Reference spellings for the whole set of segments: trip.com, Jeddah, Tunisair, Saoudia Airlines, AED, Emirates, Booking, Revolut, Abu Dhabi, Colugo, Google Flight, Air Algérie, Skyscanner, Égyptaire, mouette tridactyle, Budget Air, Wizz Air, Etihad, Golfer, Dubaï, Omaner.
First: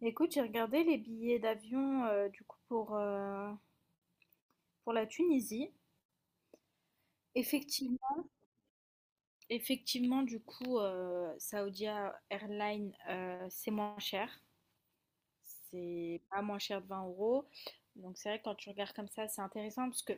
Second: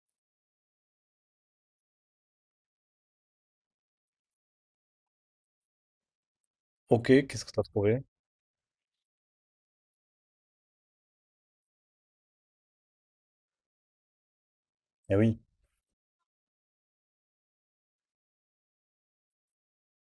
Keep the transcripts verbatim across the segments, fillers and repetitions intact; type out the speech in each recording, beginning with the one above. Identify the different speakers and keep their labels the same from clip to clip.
Speaker 1: Écoute, j'ai regardé les billets d'avion euh, du coup pour, euh, pour la Tunisie.
Speaker 2: Ok, qu'est-ce que t'as trouvé?
Speaker 1: Effectivement, effectivement, du coup, euh, Saoudia Airlines, euh, c'est moins cher.
Speaker 2: Eh oui.
Speaker 1: C'est pas moins cher de vingt euros. Donc c'est vrai que quand tu regardes comme ça, c'est intéressant parce que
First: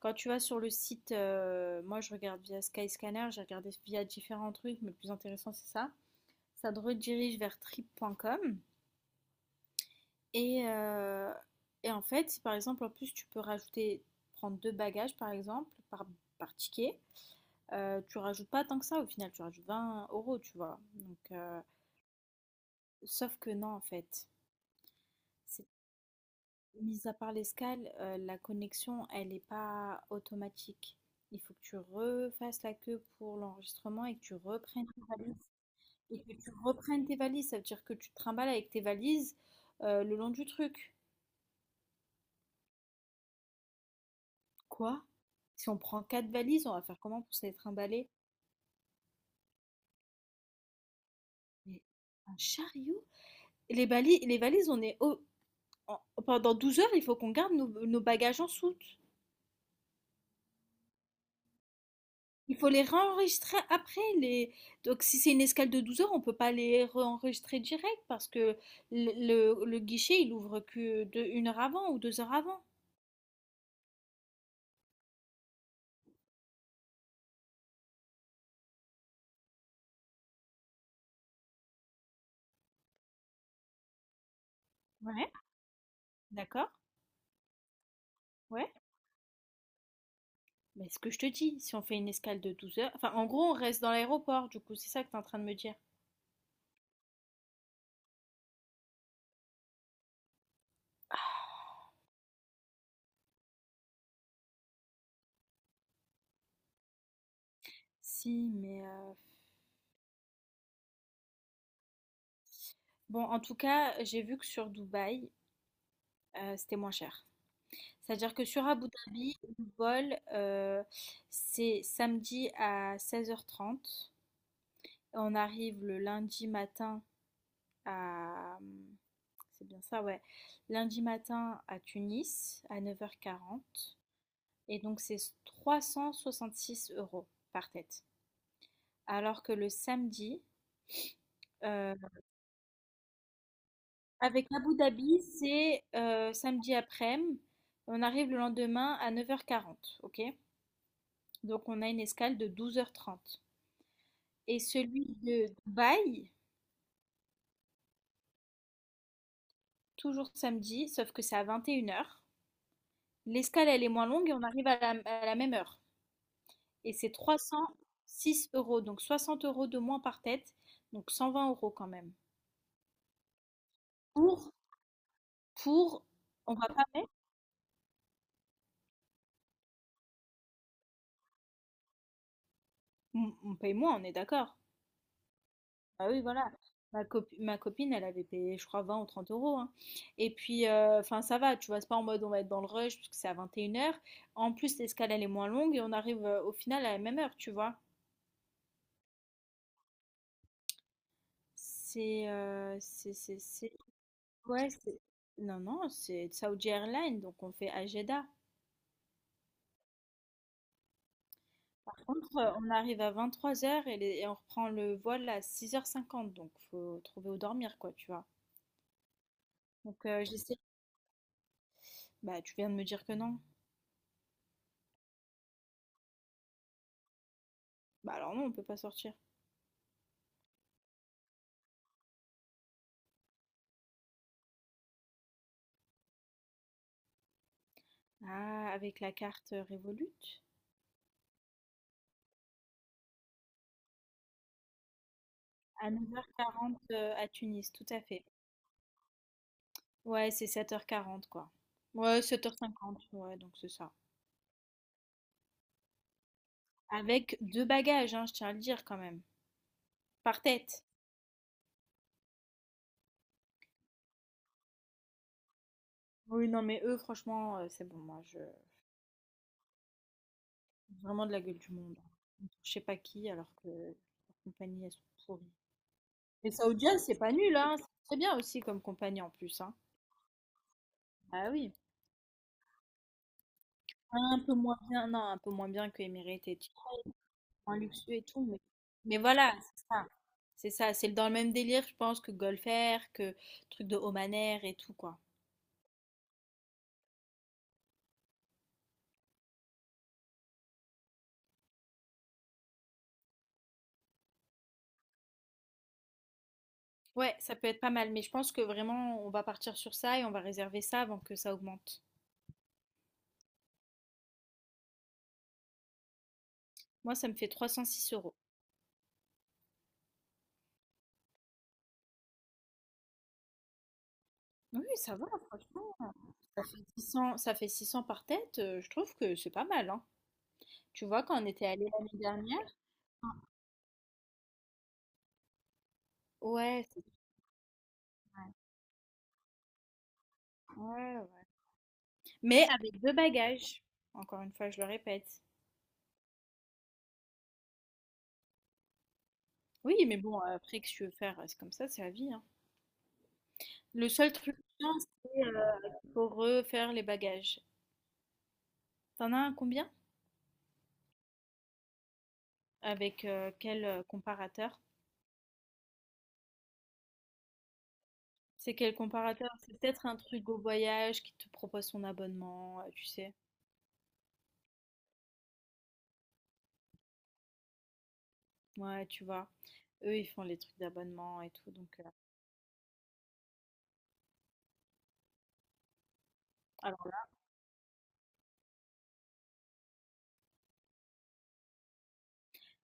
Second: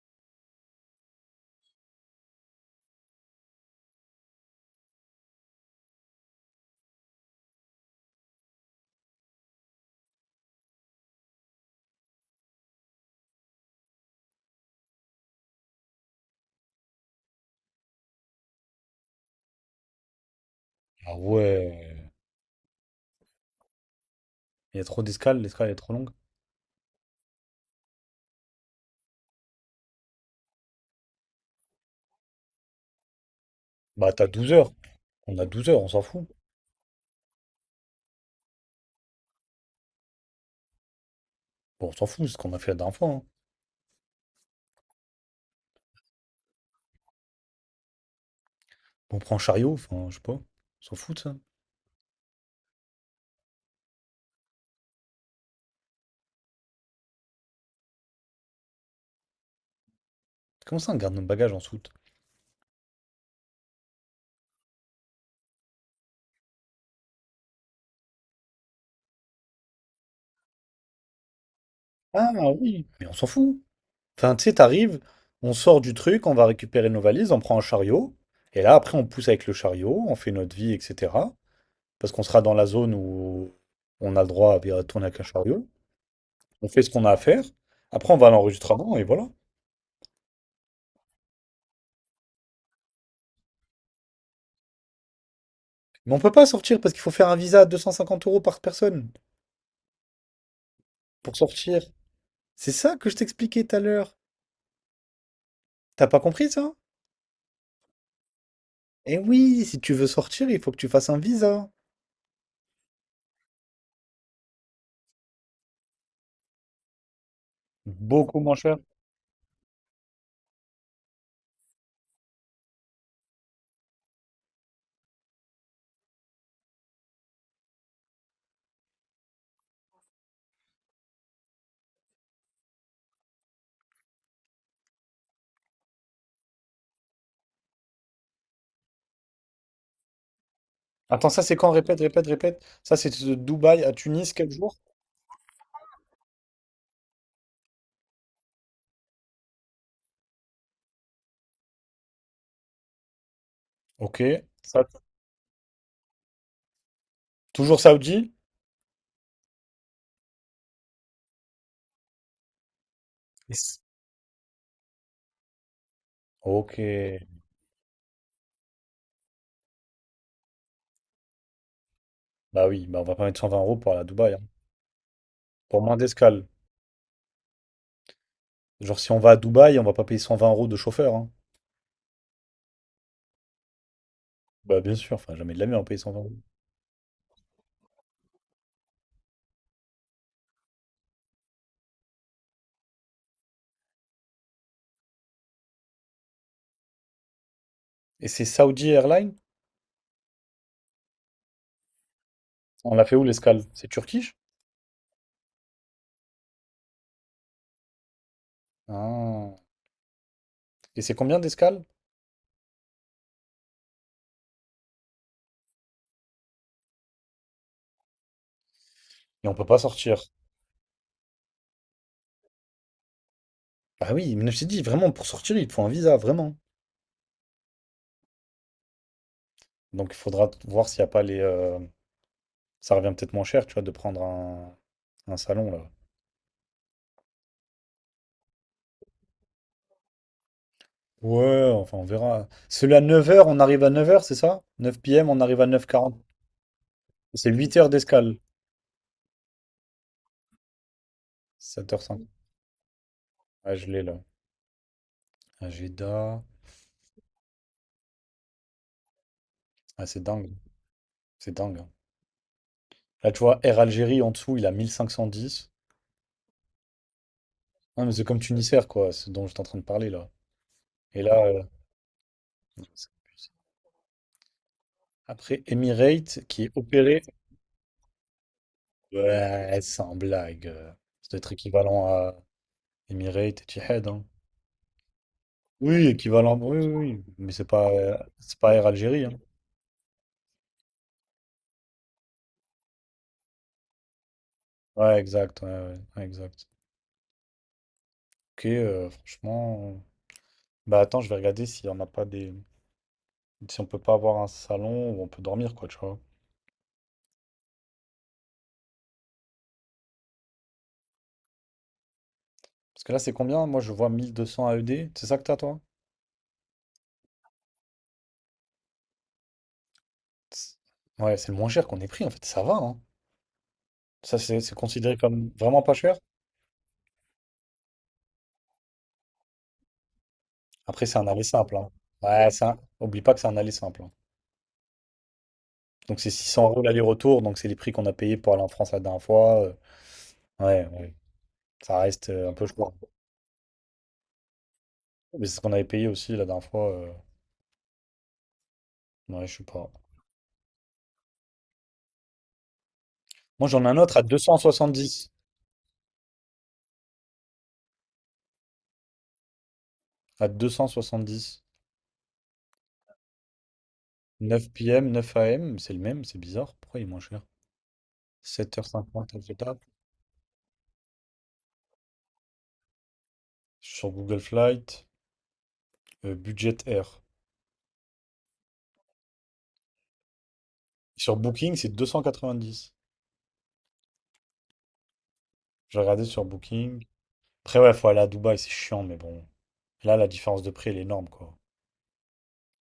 Speaker 1: quand tu vas sur le site, euh, moi je regarde via Skyscanner, j'ai regardé via différents trucs, mais le plus intéressant c'est ça. Ça te redirige vers trip point com. Et, euh, et en fait, si par exemple, en plus, tu peux rajouter, prendre deux bagages par exemple, par, par ticket, euh, tu rajoutes pas tant que ça au final, tu rajoutes vingt euros, tu vois.
Speaker 2: Ah
Speaker 1: Donc, euh,
Speaker 2: ouais.
Speaker 1: sauf que non, en fait,
Speaker 2: Il y a trop d'escales,
Speaker 1: c'est-
Speaker 2: l'escale est trop longue.
Speaker 1: mis à part l'escale, euh, la connexion, elle n'est pas automatique. Il faut que tu refasses la queue pour l'enregistrement
Speaker 2: Bah
Speaker 1: et que
Speaker 2: t'as
Speaker 1: tu
Speaker 2: douze heures.
Speaker 1: reprennes tes valises.
Speaker 2: On a douze heures, on s'en
Speaker 1: Et
Speaker 2: fout.
Speaker 1: que tu reprennes tes valises, ça veut dire que tu te trimbales avec tes valises euh, le long du truc.
Speaker 2: Bon, on s'en fout, c'est ce qu'on a fait la dernière fois, hein.
Speaker 1: Quoi? Si on prend quatre valises, on va faire comment pour se les trimballer?
Speaker 2: On prend un chariot, enfin, je sais pas. On s'en fout de ça.
Speaker 1: Mais un chariot? Et les bali- les valises, on est au- en- pendant douze heures, il faut qu'on garde nos, nos bagages en soute.
Speaker 2: Comment ça, on garde nos bagages en soute?
Speaker 1: Il faut les réenregistrer après les donc si c'est une escale de douze heures, on ne peut pas les réenregistrer direct parce que le, le- le guichet, il ouvre que de une heure avant ou deux
Speaker 2: Ah
Speaker 1: heures avant.
Speaker 2: oui. Mais on s'en fout. Enfin, tu sais, t'arrives, on sort du truc, on va récupérer nos valises, on prend un chariot. Et là, après, on pousse avec le chariot, on fait notre vie, et cetera. Parce qu'on sera dans la zone où on a le droit à tourner avec un
Speaker 1: Ouais.
Speaker 2: chariot. On
Speaker 1: D'accord?
Speaker 2: fait ce qu'on a à faire. Après, on va à
Speaker 1: Ouais.
Speaker 2: l'enregistrement et voilà.
Speaker 1: Mais ce que je te dis, si on fait une escale de douze heures, enfin en gros, on reste dans l'aéroport, du coup, c'est ça que tu es en train de me dire.
Speaker 2: Mais on peut pas sortir parce qu'il faut faire un visa à deux cent cinquante euros par personne pour sortir. C'est ça que je t'expliquais tout à l'heure. T'as pas compris ça?
Speaker 1: Si, mais euh,
Speaker 2: Eh oui, si tu veux sortir, il faut que tu fasses un visa.
Speaker 1: bon, en tout cas, j'ai vu que sur Dubaï, euh, c'était moins cher. C'est-à-dire
Speaker 2: Beaucoup
Speaker 1: que
Speaker 2: moins
Speaker 1: sur
Speaker 2: cher.
Speaker 1: Abu Dhabi, le vol, euh, c'est samedi à seize heures trente. On arrive le lundi matin à... euh, c'est bien ça, ouais. Lundi matin à Tunis à neuf heures quarante. Et donc, c'est trois cent soixante-six euros par tête. Alors que le samedi,
Speaker 2: Attends, ça c'est quand?
Speaker 1: euh,
Speaker 2: Répète, répète, répète. Ça c'est de Dubaï à Tunis,
Speaker 1: avec
Speaker 2: quel jour?
Speaker 1: Abu Dhabi, c'est euh, samedi après-midi. On arrive le lendemain à neuf heures quarante. Ok? Donc on a une escale de douze heures trente.
Speaker 2: Ok.
Speaker 1: Et
Speaker 2: Ça,
Speaker 1: celui de Dubaï,
Speaker 2: toujours Saoudi?
Speaker 1: toujours samedi, sauf que c'est à vingt et une heures. L'escale,
Speaker 2: Yes.
Speaker 1: elle est moins longue et on arrive à la, à la même heure.
Speaker 2: Ok.
Speaker 1: Et c'est trois cent six euros, donc soixante euros de moins par tête, donc cent vingt euros quand même.
Speaker 2: Bah oui, bah on va pas mettre cent vingt euros pour aller à Dubaï, hein.
Speaker 1: Pour,
Speaker 2: Pour moins
Speaker 1: pour,
Speaker 2: d'escale.
Speaker 1: on va pas mettre,
Speaker 2: Genre si on va à Dubaï, on va pas payer cent vingt euros de chauffeur, hein.
Speaker 1: on on paye moins, on est d'accord.
Speaker 2: Bah bien sûr, enfin jamais de la vie on va payer
Speaker 1: Bah
Speaker 2: 120
Speaker 1: oui,
Speaker 2: euros.
Speaker 1: voilà. Ma copi- ma copine, elle avait payé, je crois, vingt ou trente euros, hein. Et puis, euh, enfin, ça va, tu vois, c'est pas en mode on va être dans le rush parce que c'est à vingt et une heures. En plus, l'escale, elle est moins longue et on arrive euh, au final à la même heure, tu vois.
Speaker 2: Et c'est Saudi Airlines?
Speaker 1: C'est. Euh,
Speaker 2: On l'a
Speaker 1: c'est.
Speaker 2: fait où
Speaker 1: C'est-
Speaker 2: l'escale?
Speaker 1: c'est-
Speaker 2: C'est Turquie?
Speaker 1: Ouais, c'est. Non, non, c'est Saudi Airlines, donc on fait à Jeddah.
Speaker 2: Ah. Et c'est combien d'escale?
Speaker 1: Par contre, euh, on arrive à vingt-trois heures et, les- et on reprend le vol à six heures cinquante. Donc faut trouver où dormir, quoi, tu vois.
Speaker 2: Et on peut pas
Speaker 1: Donc,
Speaker 2: sortir.
Speaker 1: euh, j'essaie. Bah, tu viens de me dire que non.
Speaker 2: Ah oui, mais je t'ai dit, vraiment, pour sortir, il te faut un visa, vraiment.
Speaker 1: Bah, alors non, on peut pas sortir.
Speaker 2: Donc il faudra voir s'il n'y a pas les, euh, ça revient peut-être moins cher, tu vois, de prendre un, un salon là.
Speaker 1: Ah, avec la carte, heu, Revolut?
Speaker 2: Ouais, enfin on verra. Celui à neuf heures, on arrive à neuf heures, c'est ça? neuf p m, on arrive à
Speaker 1: À
Speaker 2: neuf heures quarante.
Speaker 1: neuf heures quarante, heu, à
Speaker 2: C'est
Speaker 1: Tunis,
Speaker 2: huit
Speaker 1: tout
Speaker 2: heures
Speaker 1: à fait.
Speaker 2: d'escale.
Speaker 1: Ouais, c'est sept heures quarante quoi.
Speaker 2: sept heures cinq.
Speaker 1: Ouais, sept heures cinquante, ouais, donc c'est
Speaker 2: Ah, je
Speaker 1: ça.
Speaker 2: l'ai là. Agenda.
Speaker 1: Avec deux bagages, hein, je tiens à le dire quand même,
Speaker 2: Ah, c'est
Speaker 1: par
Speaker 2: dingue.
Speaker 1: tête.
Speaker 2: C'est dingue, hein. Là, tu vois, Air Algérie en dessous, il a quinze dix.
Speaker 1: Oui, non, mais eux, franchement, heu, c'est bon,
Speaker 2: Ah, mais
Speaker 1: moi
Speaker 2: c'est comme
Speaker 1: je
Speaker 2: Tunisair, quoi, ce dont j'étais en train de parler là. Et
Speaker 1: vraiment de la
Speaker 2: là,
Speaker 1: gueule
Speaker 2: euh,
Speaker 1: du monde, hein. Je sais
Speaker 2: non,
Speaker 1: pas
Speaker 2: c'est
Speaker 1: qui,
Speaker 2: abusé.
Speaker 1: alors que leurs compagnies, elles sont pourries.
Speaker 2: Après, Emirates
Speaker 1: Les
Speaker 2: qui est
Speaker 1: saoudiennes, c'est
Speaker 2: opéré,
Speaker 1: pas nul, hein, c'est très bien aussi comme compagnie en plus, hein.
Speaker 2: ouais, sans blague. euh, Ça doit
Speaker 1: Ah
Speaker 2: être
Speaker 1: oui,
Speaker 2: équivalent à Emirates et Etihad, hein.
Speaker 1: un peu moins bien, non, un peu moins bien que
Speaker 2: Oui,
Speaker 1: Emirates et
Speaker 2: équivalent,
Speaker 1: tout,
Speaker 2: oui, oui, oui, mais c'est
Speaker 1: moins
Speaker 2: pas,
Speaker 1: luxueux
Speaker 2: euh,
Speaker 1: et tout,
Speaker 2: c'est
Speaker 1: mais
Speaker 2: pas Air
Speaker 1: mais
Speaker 2: Algérie, hein.
Speaker 1: voilà, c'est ça. C'est ça, c'est dans le même délire, je pense, que Golfer, que truc de Omaner et tout,
Speaker 2: Ouais,
Speaker 1: quoi.
Speaker 2: exact, ouais, ouais, ouais, exact. Ok, euh, franchement, euh, bah attends, je vais regarder si on n'a pas des, si on peut pas avoir un salon où on peut dormir, quoi, tu vois.
Speaker 1: Ouais, ça peut être pas mal, mais je pense que vraiment, on va partir sur ça et on va réserver ça avant que ça augmente.
Speaker 2: Parce que là, c'est combien? Moi, je vois mille deux cents A E D. C'est ça que t'as, toi?
Speaker 1: Moi, ça me fait trois cent six euros.
Speaker 2: C'est- Ouais, c'est le moins cher qu'on ait pris, en fait. Ça va, hein. Ça, c'est c'est
Speaker 1: Oui,
Speaker 2: considéré
Speaker 1: ça va,
Speaker 2: comme vraiment pas
Speaker 1: franchement.
Speaker 2: cher?
Speaker 1: Ça fait six cents, ça fait six cents par tête, euh, je trouve que c'est pas mal, hein. Tu
Speaker 2: Après, c'est
Speaker 1: vois,
Speaker 2: un
Speaker 1: quand
Speaker 2: aller
Speaker 1: on était
Speaker 2: simple,
Speaker 1: allé
Speaker 2: hein.
Speaker 1: l'année
Speaker 2: Ouais, c'est
Speaker 1: dernière,
Speaker 2: un- Oublie pas que c'est un aller simple, hein. Donc, c'est six cents euros
Speaker 1: ouais, c'est
Speaker 2: l'aller-retour. Donc, c'est les prix qu'on a payés pour
Speaker 1: vrai.
Speaker 2: aller en France la dernière fois. euh, Ouais, ouais.
Speaker 1: Ouais, ouais.
Speaker 2: Ça reste euh, un peu
Speaker 1: Mais
Speaker 2: choquant.
Speaker 1: avec deux bagages, encore une fois, je le répète.
Speaker 2: Mais c'est ce qu'on avait payé aussi la dernière fois. euh, Ouais, je sais pas.
Speaker 1: Oui, mais bon, après, que tu veux faire, euh, c'est comme ça, c'est la vie, hein.
Speaker 2: Moi, j'en ai un
Speaker 1: Le
Speaker 2: autre à
Speaker 1: seul truc
Speaker 2: deux cent soixante-dix.
Speaker 1: chiant, pour refaire les bagages. T'en as un combien?
Speaker 2: À deux cent soixante-dix.
Speaker 1: Avec euh, quel euh,
Speaker 2: 9
Speaker 1: comparateur?
Speaker 2: p.m., neuf a m. C'est le même, c'est bizarre. Pourquoi il est moins cher?
Speaker 1: C'est quel
Speaker 2: sept heures cinquante à
Speaker 1: comparateur? C'est
Speaker 2: l'étape.
Speaker 1: peut-être un truc au voyage qui te propose son abonnement, euh, tu sais.
Speaker 2: Sur Google Flight, euh, Budget Air.
Speaker 1: Ouais, tu vois. Eux, ils font les trucs
Speaker 2: Sur
Speaker 1: d'abonnement et tout.
Speaker 2: Booking, c'est
Speaker 1: Donc, euh,
Speaker 2: deux cent quatre-vingt-dix. J'ai regardé sur Booking.
Speaker 1: alors,
Speaker 2: Après, ouais, faut aller à Dubaï, c'est chiant, mais bon. Là, la différence de prix, elle est énorme, quoi.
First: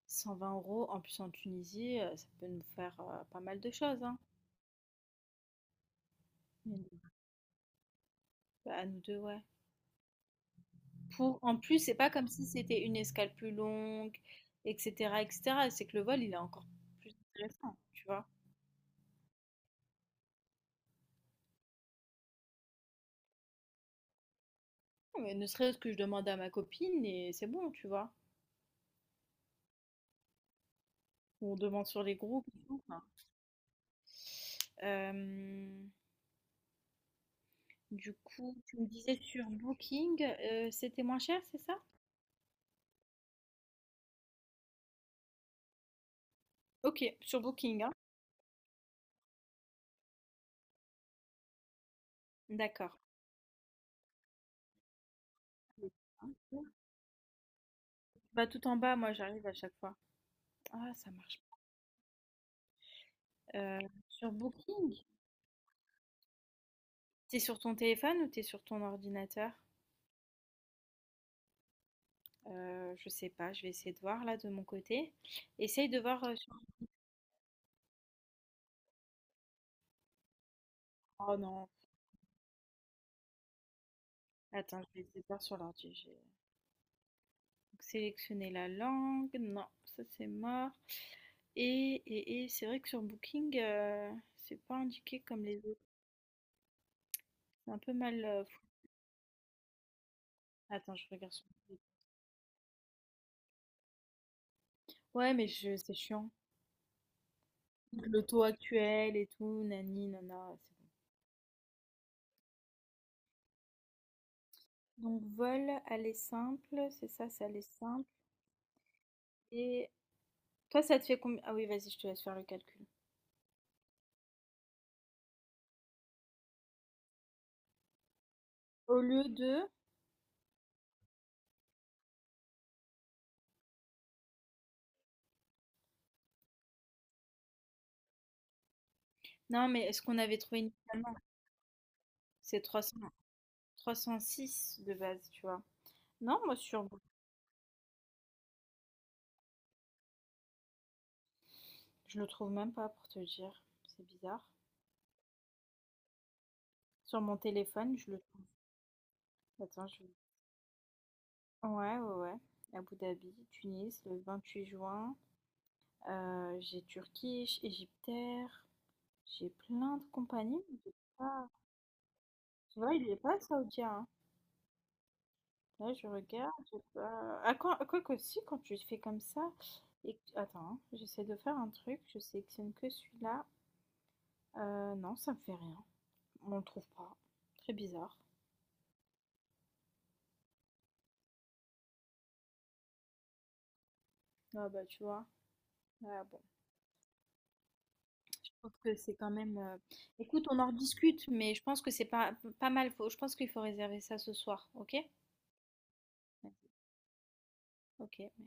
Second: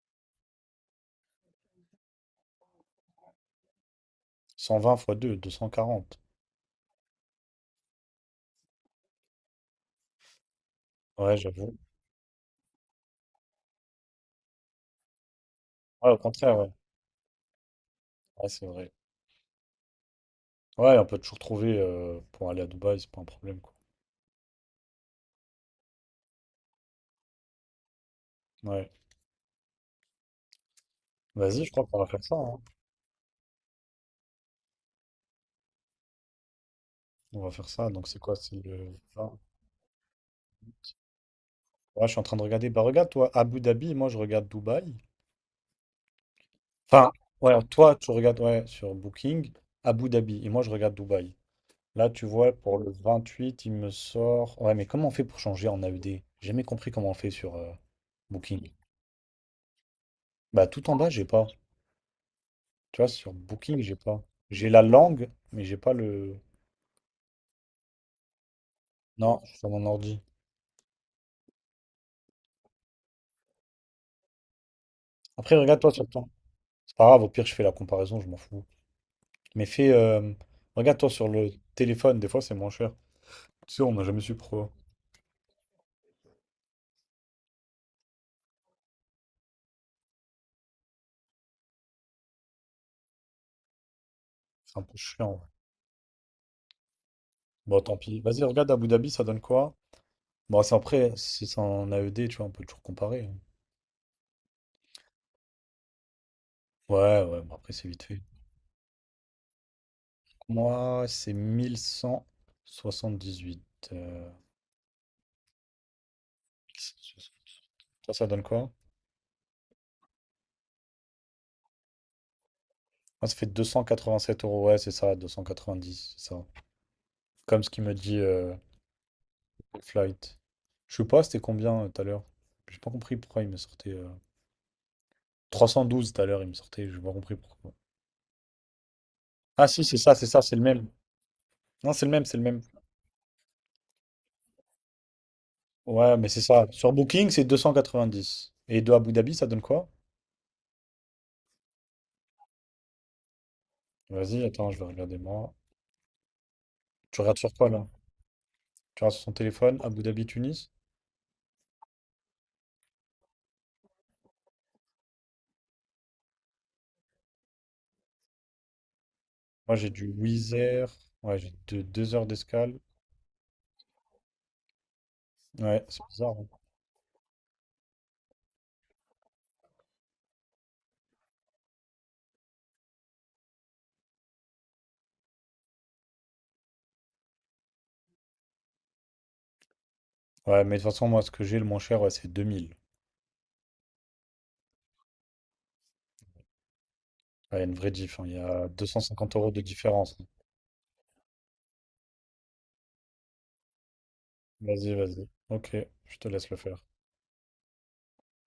Speaker 1: cent vingt euros, en plus en Tunisie, euh, ça peut nous faire euh, pas mal de choses, hein.
Speaker 2: Cent vingt fois deux, deux cent quarante.
Speaker 1: Mais nous- bah, à nous deux, ouais.
Speaker 2: Ouais,
Speaker 1: Pour, en
Speaker 2: j'avoue.
Speaker 1: plus, c'est pas comme si c'était une escale plus longue, et cetera, et cetera. C'est que le
Speaker 2: Ouais, au
Speaker 1: vol, il est
Speaker 2: contraire,
Speaker 1: encore
Speaker 2: ouais.
Speaker 1: plus intéressant, tu vois.
Speaker 2: Ouais, c'est vrai. Ouais, on peut toujours trouver euh, pour aller à Dubaï, c'est pas un problème, quoi.
Speaker 1: Mais ne serait-ce que je demande à ma copine et c'est bon, tu vois.
Speaker 2: Ouais.
Speaker 1: Ou on
Speaker 2: Vas-y, je
Speaker 1: demande
Speaker 2: crois qu'on
Speaker 1: sur
Speaker 2: va
Speaker 1: les
Speaker 2: faire ça,
Speaker 1: groupes
Speaker 2: hein.
Speaker 1: et tout, enfin. Euh,
Speaker 2: On va faire ça. Donc,
Speaker 1: du
Speaker 2: c'est quoi? C'est
Speaker 1: coup, tu me
Speaker 2: le
Speaker 1: disais
Speaker 2: vingt.
Speaker 1: sur Booking, euh, c'était moins cher, c'est ça?
Speaker 2: Ouais, je suis en train de regarder. Bah, regarde, toi, Abu Dhabi, moi, je regarde Dubaï.
Speaker 1: Ok,
Speaker 2: Enfin,
Speaker 1: sur
Speaker 2: ouais,
Speaker 1: Booking, hein.
Speaker 2: toi, tu regardes, ouais, sur Booking, Abu Dhabi. Et moi, je regarde Dubaï. Là, tu vois, pour le
Speaker 1: D'accord.
Speaker 2: vingt-huit il me sort. Ouais, mais comment on fait pour changer en A E D? J'ai jamais compris comment on fait sur euh,
Speaker 1: Bah tout
Speaker 2: Booking.
Speaker 1: en bas, moi j'arrive à chaque fois.
Speaker 2: Bah, tout
Speaker 1: Ah,
Speaker 2: en bas,
Speaker 1: ça
Speaker 2: j'ai
Speaker 1: marche
Speaker 2: pas. Tu vois, sur
Speaker 1: pas. Euh,
Speaker 2: Booking, j'ai pas.
Speaker 1: sur
Speaker 2: J'ai la
Speaker 1: Booking,
Speaker 2: langue, mais j'ai pas le.
Speaker 1: t'es sur ton téléphone ou t'es sur ton
Speaker 2: Non, je
Speaker 1: ordinateur?
Speaker 2: suis sur mon ordi.
Speaker 1: Euh, je sais pas, je vais essayer de voir là de mon côté.
Speaker 2: Après,
Speaker 1: Essaye
Speaker 2: regarde-toi
Speaker 1: de
Speaker 2: sur
Speaker 1: voir
Speaker 2: ton.
Speaker 1: euh, sur...
Speaker 2: C'est pas grave, au pire, je fais la comparaison, je m'en fous. Mais fais. Euh, Regarde-toi sur
Speaker 1: Oh
Speaker 2: le
Speaker 1: non,
Speaker 2: téléphone, des fois, c'est moins cher. Tu sais, on n'a jamais su pourquoi.
Speaker 1: attends, je vais essayer de voir sur l'ordi. Donc, sélectionner la langue, non, ça c'est mort. Et, et, et c'est vrai que sur Booking, euh, c'est pas
Speaker 2: C'est un peu
Speaker 1: indiqué
Speaker 2: chiant, ouais.
Speaker 1: comme les autres. C'est un
Speaker 2: Bon,
Speaker 1: peu
Speaker 2: tant pis.
Speaker 1: mal.
Speaker 2: Vas-y,
Speaker 1: euh, fou-
Speaker 2: regarde Abu Dhabi, ça donne quoi? Bon, c'est
Speaker 1: Attends, je
Speaker 2: après,
Speaker 1: regarde sur
Speaker 2: si c'est
Speaker 1: Booking.
Speaker 2: en A E D, tu vois, on peut toujours comparer, hein.
Speaker 1: Ouais, mais je, c'est chiant.
Speaker 2: Ouais, ouais, bon, après, c'est vite
Speaker 1: Le
Speaker 2: fait.
Speaker 1: taux actuel et tout, nani, nana, c'est
Speaker 2: Moi, c'est mille cent soixante-dix-huit. euh,
Speaker 1: bon. Donc, vol, aller simple, c'est ça, c'est aller simple.
Speaker 2: Ça, ça donne quoi?
Speaker 1: Et toi, ça te fait combien? Ah oui, vas-y, je te laisse faire le calcul.
Speaker 2: Ah, ça fait deux cent quatre-vingt-sept euros, ouais, c'est ça, deux cent quatre-vingt-dix, c'est ça. Comme ce qu'il me dit euh,
Speaker 1: Au lieu de.
Speaker 2: Flight. Je sais pas, c'était combien euh, tout à l'heure? J'ai pas compris pourquoi il me sortait. Euh, trois cent douze tout à l'heure, il me sortait, j'ai pas compris pourquoi. Ah,
Speaker 1: Non,
Speaker 2: si,
Speaker 1: mais
Speaker 2: c'est
Speaker 1: est-ce
Speaker 2: ça,
Speaker 1: qu'on
Speaker 2: c'est
Speaker 1: avait
Speaker 2: ça, c'est le
Speaker 1: trouvé
Speaker 2: même.
Speaker 1: initialement?
Speaker 2: Non, c'est le même, c'est le même.
Speaker 1: C'est trois cents, trois cent six de base, tu vois.
Speaker 2: Ouais, mais
Speaker 1: Non,
Speaker 2: c'est
Speaker 1: moi
Speaker 2: ça.
Speaker 1: sur
Speaker 2: Sur Booking, c'est deux cent quatre-vingt-dix. Et de Abu Dhabi, ça donne quoi?
Speaker 1: Je le trouve même pas pour te dire, c'est
Speaker 2: Vas-y,
Speaker 1: bizarre.
Speaker 2: attends, je vais regarder moi. Tu
Speaker 1: Sur mon
Speaker 2: regardes sur quoi là?
Speaker 1: téléphone, je le trouve.
Speaker 2: Tu regardes sur son téléphone,
Speaker 1: Attends,
Speaker 2: Abu
Speaker 1: je...
Speaker 2: Dhabi, Tunis?
Speaker 1: Ouais, ouais, ouais. Abu Dhabi, Tunis, le vingt-huit juin. Euh, j'ai Turquie, Égyptaire. J'ai
Speaker 2: Moi, j'ai
Speaker 1: plein de
Speaker 2: du Wizz
Speaker 1: compagnies, mais j'ai
Speaker 2: Air. Ouais,
Speaker 1: pas-
Speaker 2: j'ai deux, deux heures d'escale.
Speaker 1: Tu vois, il est pas saoudien, hein.
Speaker 2: Ouais,
Speaker 1: Là,
Speaker 2: c'est
Speaker 1: je
Speaker 2: bizarre, hein.
Speaker 1: regarde, j'ai pas- Ah, quoi, quoi que si, quand tu fais comme ça. Et... que- Attends, hein, j'essaie de faire un truc. Je sélectionne que celui-là. Euh, non, ça me fait rien. On le trouve pas. Très bizarre.
Speaker 2: Ouais, mais de toute façon, moi, ce que j'ai le moins cher, ouais, c'est deux mille.
Speaker 1: Ah bah, tu vois. Ah bon.
Speaker 2: Ouais, Il y a une vraie diff, hein. Il y
Speaker 1: Je
Speaker 2: a
Speaker 1: trouve
Speaker 2: deux
Speaker 1: que
Speaker 2: cent
Speaker 1: c'est quand
Speaker 2: cinquante euros
Speaker 1: même.
Speaker 2: de
Speaker 1: euh,
Speaker 2: différence.
Speaker 1: Écoute, on en rediscute, mais je pense que c'est pas, pas mal. Faut- Je pense qu'il faut réserver ça ce soir,
Speaker 2: Vas-y,
Speaker 1: ok?
Speaker 2: vas-y. Ok, je te laisse le faire.
Speaker 1: Ok.